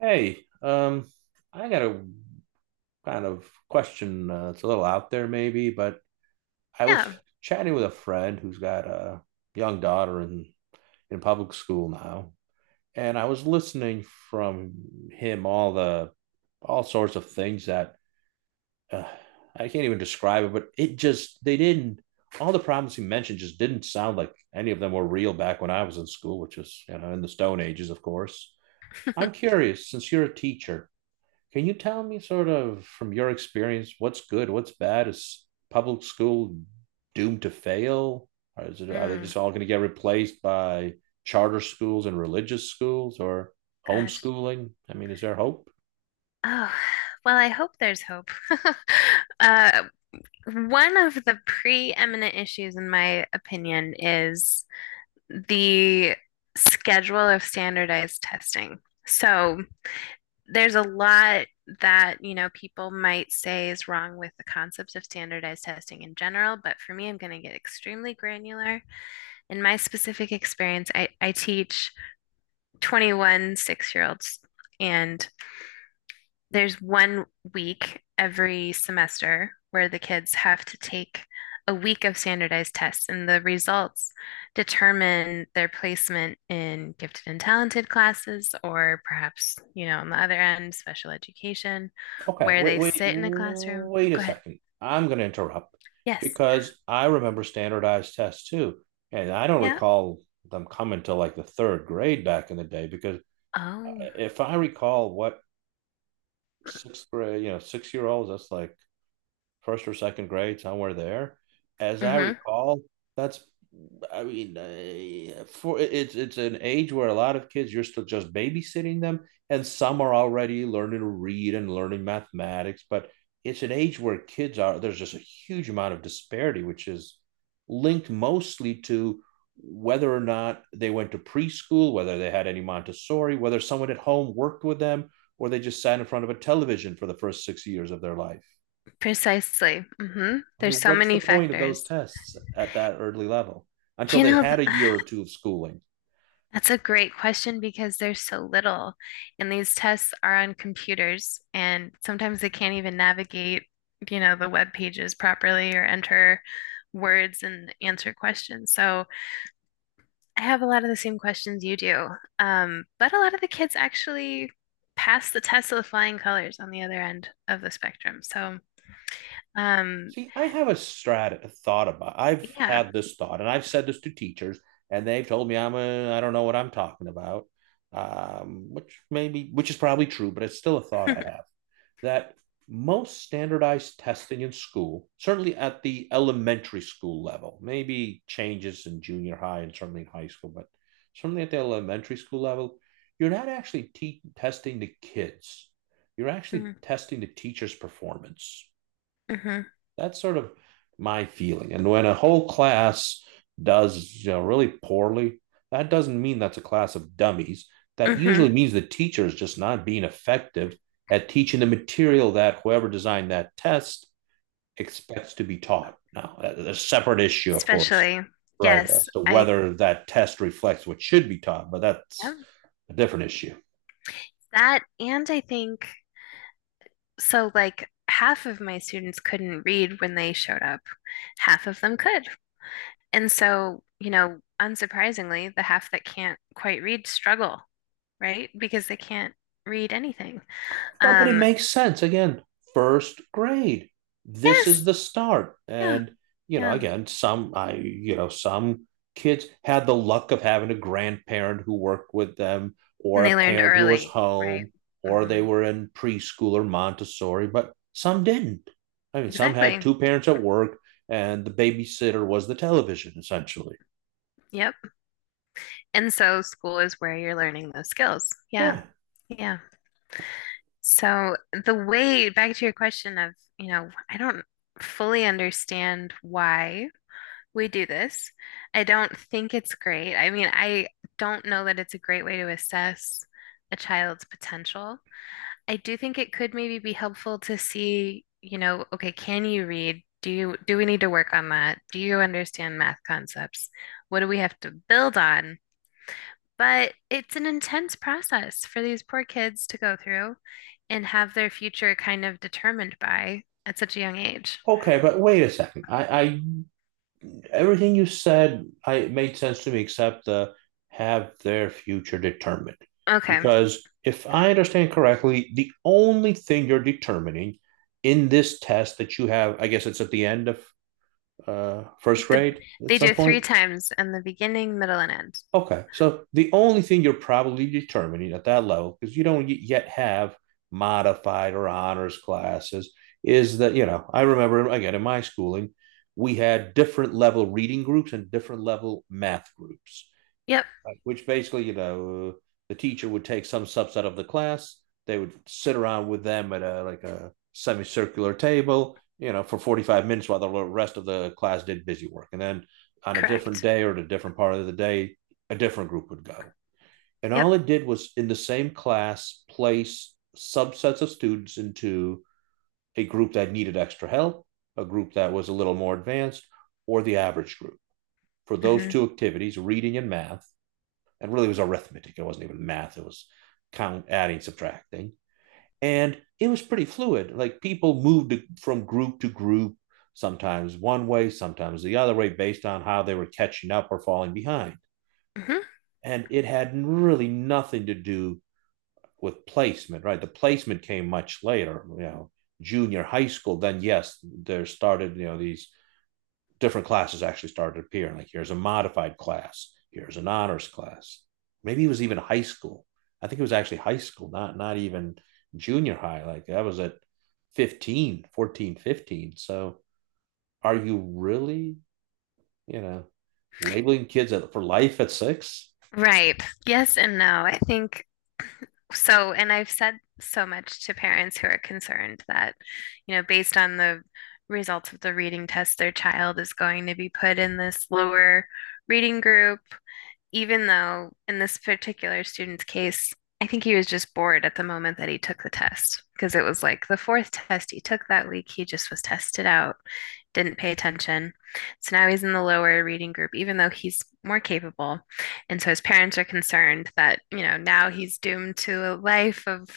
Hey, I got a kind of question. It's a little out there, maybe, but I was Yeah. chatting with a friend who's got a young daughter in public school now, and I was listening from him all the all sorts of things that uh, I can't even describe it, but it just they didn't all the problems he mentioned just didn't sound like any of them were real back when I was in school, which was, you know, in the Stone Ages, of course. I'm curious, since you're a teacher, can you tell me, sort of, from your experience, what's good, what's bad? Is public school doomed to fail? Or is it, are they Mm, just all going to get replaced by charter schools and religious schools or gosh. homeschooling? I mean, is there hope? Oh, well, I hope there's hope. Uh, one of the preeminent issues, in my opinion, is the schedule of standardized testing. So there's a lot that, you know, people might say is wrong with the concepts of standardized testing in general, but for me, I'm going to get extremely granular. In my specific experience, I teach 21 six-year-olds, and there's one week every semester where the kids have to take a week of standardized tests, and the results determine their placement in gifted and talented classes, or perhaps, you know, on the other end, special education, Okay, where wait, they wait, sit in a classroom. wait a Go ahead. second. I'm going to interrupt Yes. because I remember standardized tests too. And I don't Yeah. recall them coming to like the third grade back in the day, because Oh. if I recall what sixth grade, you know, six-year-olds, that's like first or second grade, somewhere there. As I Mm-hmm. recall, that's I mean, for it's an age where a lot of kids you're still just babysitting them, and some are already learning to read and learning mathematics. But it's an age where kids are there's just a huge amount of disparity, which is linked mostly to whether or not they went to preschool, whether they had any Montessori, whether someone at home worked with them, or they just sat in front of a television for the first 6 years of their life. Precisely. Mm-hmm. I There's mean, so what's the many point of those factors. tests at that early level until You they know, had a year or two of schooling? that's a great question because there's so little, and these tests are on computers, and sometimes they can't even navigate, you know, the web pages properly or enter words and answer questions. So I have a lot of the same questions you do, but a lot of the kids actually pass the test with flying colors on the other end of the spectrum. Um, See, I have a strat a thought about. I've yeah. had this thought, and I've said this to teachers, and they've told me I don't know what I'm talking about, which is probably true, but it's still a thought I have that most standardized testing in school, certainly at the elementary school level, maybe changes in junior high and certainly in high school, but certainly at the elementary school level, you're not actually testing the kids. You're actually Mm-hmm. testing the teacher's performance. Hmm. That's sort of my feeling. And when a whole class does really poorly, that doesn't mean that's a class of dummies. That usually means the teacher is just not being effective at teaching the material that whoever designed that test expects to be taught. Now, a separate issue, of course, Especially right, yes, as to I, whether that test reflects what should be taught, but yeah, that's a different issue. that, and I think. So, like, half of my students couldn't read when they showed up, half of them could. And so, you know, unsurprisingly, the half that can't quite read struggle, right? Because they can't read anything. Well, but it Um, makes sense. Again, first grade. This is yes, the start. yeah, And, you know, yeah. again, some I you know, some kids had the luck of having a grandparent who worked with them or And they a learned parent who was early, right? home or they Hmm. were in preschool or Montessori, but some didn't. I mean, some had Exactly. two parents at work and the babysitter was the television, essentially. Yep. And so, school is where you're learning those skills. Yeah, Yeah. yeah. So, the way back to your question of, you know, I don't fully understand why we do this. I don't think it's great. I mean, I don't know that it's a great way to assess a child's potential. I do think it could maybe be helpful to see, you know, okay, can you read? Do you do we need to work on that? Do you understand math concepts? What do we have to build on? But it's an intense process for these poor kids to go through and have their future kind of determined by at such a young age. Okay, but wait a second. I Everything you said, I made sense to me, except the have their future determined. Okay. Because if I understand correctly, the only thing you're determining in this test that you have, I guess it's at the end of first The grade at they some do three point. times in the beginning, middle, and end. Okay, so the only thing you're probably determining at that level, because you don't yet have modified or honors classes, is that, you know, I remember again in my schooling, we had different level reading groups and different level math groups. Yep, Right, which basically, you know, the teacher would take some subset of the class. They would sit around with them at a like a semicircular table, you know, for 45 minutes while the rest of the class did busy work. And then on a different correct. day or at a different part of the day, a different group would go. And Yep. all it did was in the same class place subsets of students into a group that needed extra help, a group that was a little more advanced, or the average group. For those Hmm. two activities, reading and math, and really it was arithmetic. It wasn't even math. It was count, adding, subtracting, and it was pretty fluid. Like, people moved from group to group, sometimes one way, sometimes the other way, based on how they were catching up or falling behind. Hmm. And it had really nothing to do with placement, right? The placement came much later, you know, junior high school. Then yes, there started, you know, these different classes actually started appearing. Like, here's a modified class, here's an honors class. Maybe it was even high school. I think it was actually high school, not even junior high. Like I was at 15, 14, 15. So are you really, you know, labeling kids for life at six? Right. Yes and no. I think so, and I've said so much to parents who are concerned that, you know, based on the results of the reading test, their child is going to be put in this lower reading group even though in this particular student's case, I think he was just bored at the moment that he took the test because it was like the fourth test he took that week. He just was tested out, didn't pay attention. So now he's in the lower reading group, even though he's more capable. And so his parents are concerned that, you know, now he's doomed to a life of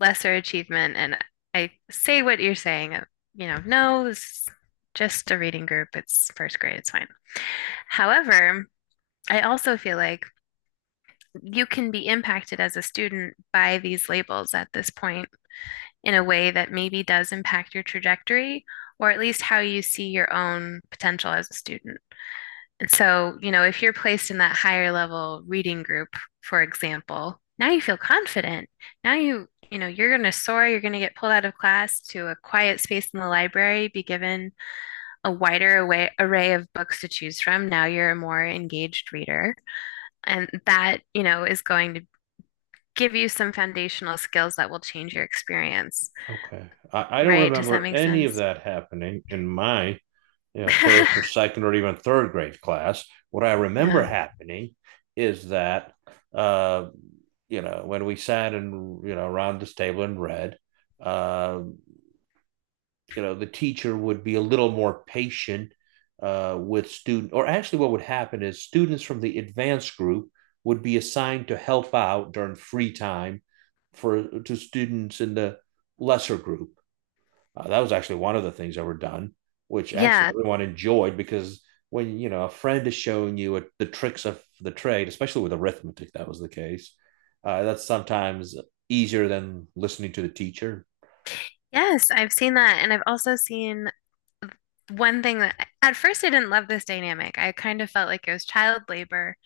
lesser achievement. And I say what you're saying, you know, no, it's just a reading group. It's first grade. It's fine. However, I also feel like you can be impacted as a student by these labels at this point in a way that maybe does impact your trajectory or at least how you see your own potential as a student. And so, you know, if you're placed in that higher level reading group, for example, now you feel confident. Now you know, you're going to soar, you're going to get pulled out of class to a quiet space in the library, be given a wider array of books to choose from. Now you're a more engaged reader. And that, you know, is going to give you some foundational skills that will change your experience, Okay. I don't right? Does that remember make any of sense? that happening in my, you know, first or second or even third grade class. What I remember Yeah. happening is that, uh, you know, when we sat and, you know, around this table and read, uh, you know, the teacher would be a little more patient with student, or actually what would happen is students from the advanced group would be assigned to help out during free time for to students in the lesser group that was actually one of the things that were done, which actually Yeah. everyone enjoyed because when you know a friend is showing you the tricks of the trade, especially with arithmetic, that was the case. That's sometimes easier than listening to the teacher. Yes, I've seen that. And I've also seen one thing that at first I didn't love this dynamic. I kind of felt like it was child labor.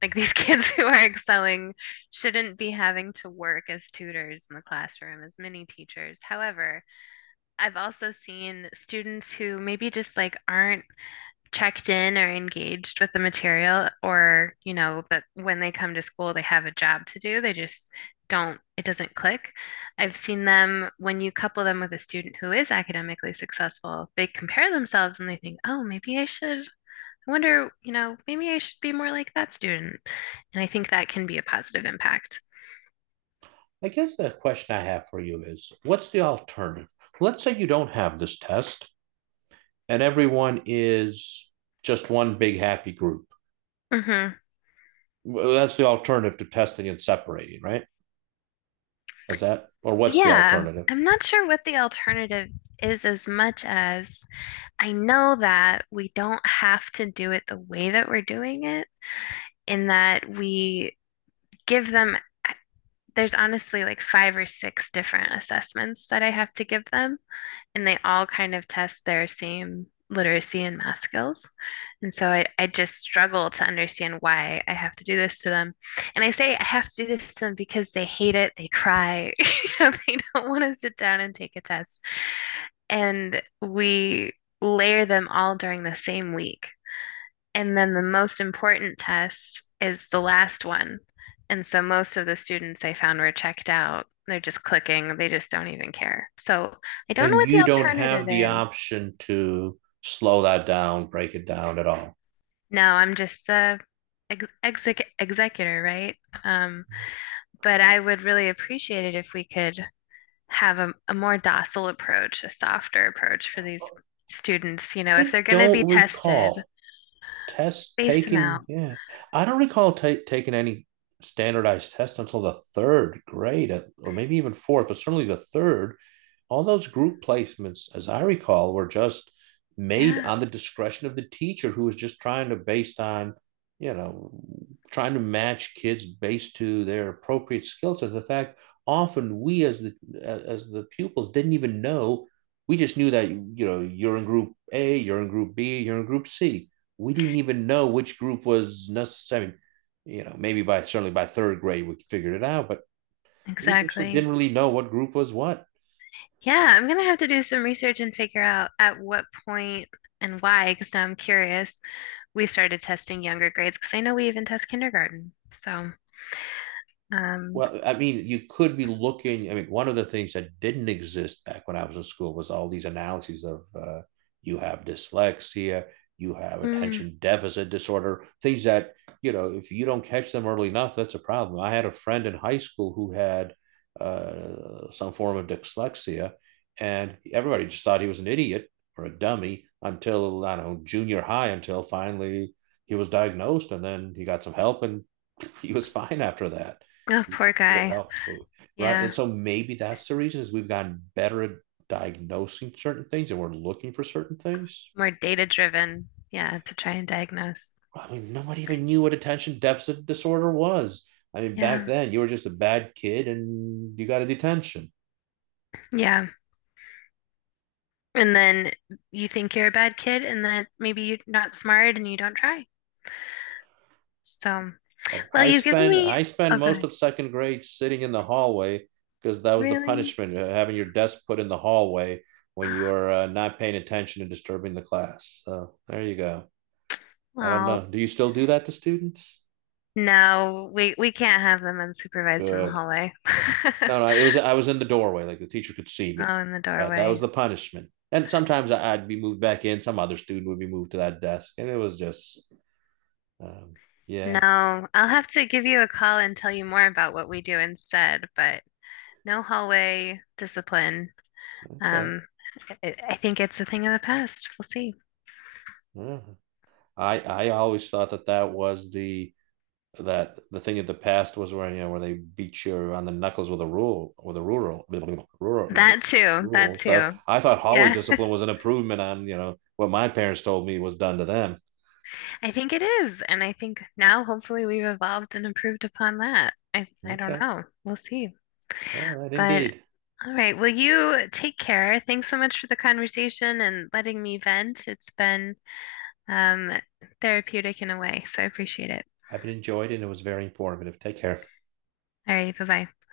Like these kids who are excelling shouldn't be having to work as tutors in the classroom, as mini teachers. However, I've also seen students who maybe just like aren't checked in or engaged with the material, or you know, that when they come to school they have a job to do, they just don't it doesn't click. I've seen them when you couple them with a student who is academically successful, they compare themselves and they think, oh, maybe I wonder, you know, maybe I should be more like that student. And I think that can be a positive impact. I guess the question I have for you is, what's the alternative? Let's say you don't have this test, and everyone is just one big happy group. Mm-hmm. Well, that's the alternative to testing and separating, right? Is that or what's the Yeah, alternative? I'm not sure what the alternative is as much as I know that we don't have to do it the way that we're doing it, in that give them, there's honestly like five or six different assessments that I have to give them, and they all kind of test their same literacy and math skills. And so I just struggle to understand why I have to do this to them. And I say I have to do this to them because they hate it, they cry, you know, they don't want to sit down and take a test. And we layer them all during the same week. And then the most important test is the last one. And so most of the students I found were checked out. They're just clicking, they just don't even care. So I don't know And what the you don't alternative have the is. option to slow that down, break it down at all. No, I'm just the executor, right? Um, but I would really appreciate it if we could have a more docile approach, a softer approach for these students. You know, if I they're going to be don't tested, recall tests space them taking, out. yeah, I don't recall taking any standardized tests until the third grade or maybe even fourth, but certainly the third. All those group placements, as I recall, were just made Yeah, on the discretion of the teacher who was just trying to based on, you know, trying to match kids based to their appropriate skill sets. In fact, often we as the pupils didn't even know. We just knew that, you know, you're in group A, you're in group B, you're in group C. We didn't even know which group was necessary. You know, maybe by, certainly by third grade we figured it out, but we initially exactly. didn't really know what group was what. Yeah, I'm gonna have to do some research and figure out at what point and why, because I'm curious. We started testing younger grades because I know we even test kindergarten. Um, Well, I mean, you could be looking. I mean, one of the things that didn't exist back when I was in school was all these analyses of you have dyslexia, you have mm, attention deficit disorder, things that, you know, if you don't catch them early enough, that's a problem. I had a friend in high school who had some form of dyslexia, and everybody just thought he was an idiot or a dummy until, I don't know, junior high, until finally he was diagnosed and then he got some help and he was fine after that, oh, you poor just needed guy. help, who, right? And Yeah, so maybe that's the reason is we've gotten better at diagnosing certain things and we're looking for certain things. more data driven. Yeah, to try and diagnose. I mean, nobody even knew what attention deficit disorder was. I mean, back Yeah, then you were just a bad kid and you got a detention. yeah. And then you think you're a bad kid, and that maybe you're not smart and you don't try. So, I, well, I you've given spend me. I spend Oh, most good. of second grade sitting in the hallway because that was the Really? punishment, having your desk put in the hallway when you are not paying attention and disturbing the class. So there you go. I don't Wow. know. Do you still do that to students? No, we can't have them unsupervised in the Good. hallway. No, no, it was I was in the doorway, like the teacher could see me, Oh, in the but that was doorway. the punishment. And sometimes would be moved back in. Some other student would be moved to that desk, and it was just, um, yeah, No, I'll have to give you a call and tell you more about what we do instead, but no hallway discipline. okay. Um, I think it's a thing of the past. We'll see. Yeah. I always thought that that was the that the thing of the past was where, you know, where they beat you on the knuckles with a rule with a rural rural That too, that rule. So too. I thought hallway Yeah, discipline was an improvement on, you know, what my parents told me was done to them. I think it is. And I think now hopefully we've evolved and improved upon that. I don't Okay, know. We'll see. all right, But indeed. all right. Well, you take care. Thanks so much for the conversation and letting me vent. It's been um, therapeutic in a way, so I appreciate it. I've enjoyed it, and it was very informative. Take care. All right. Bye bye.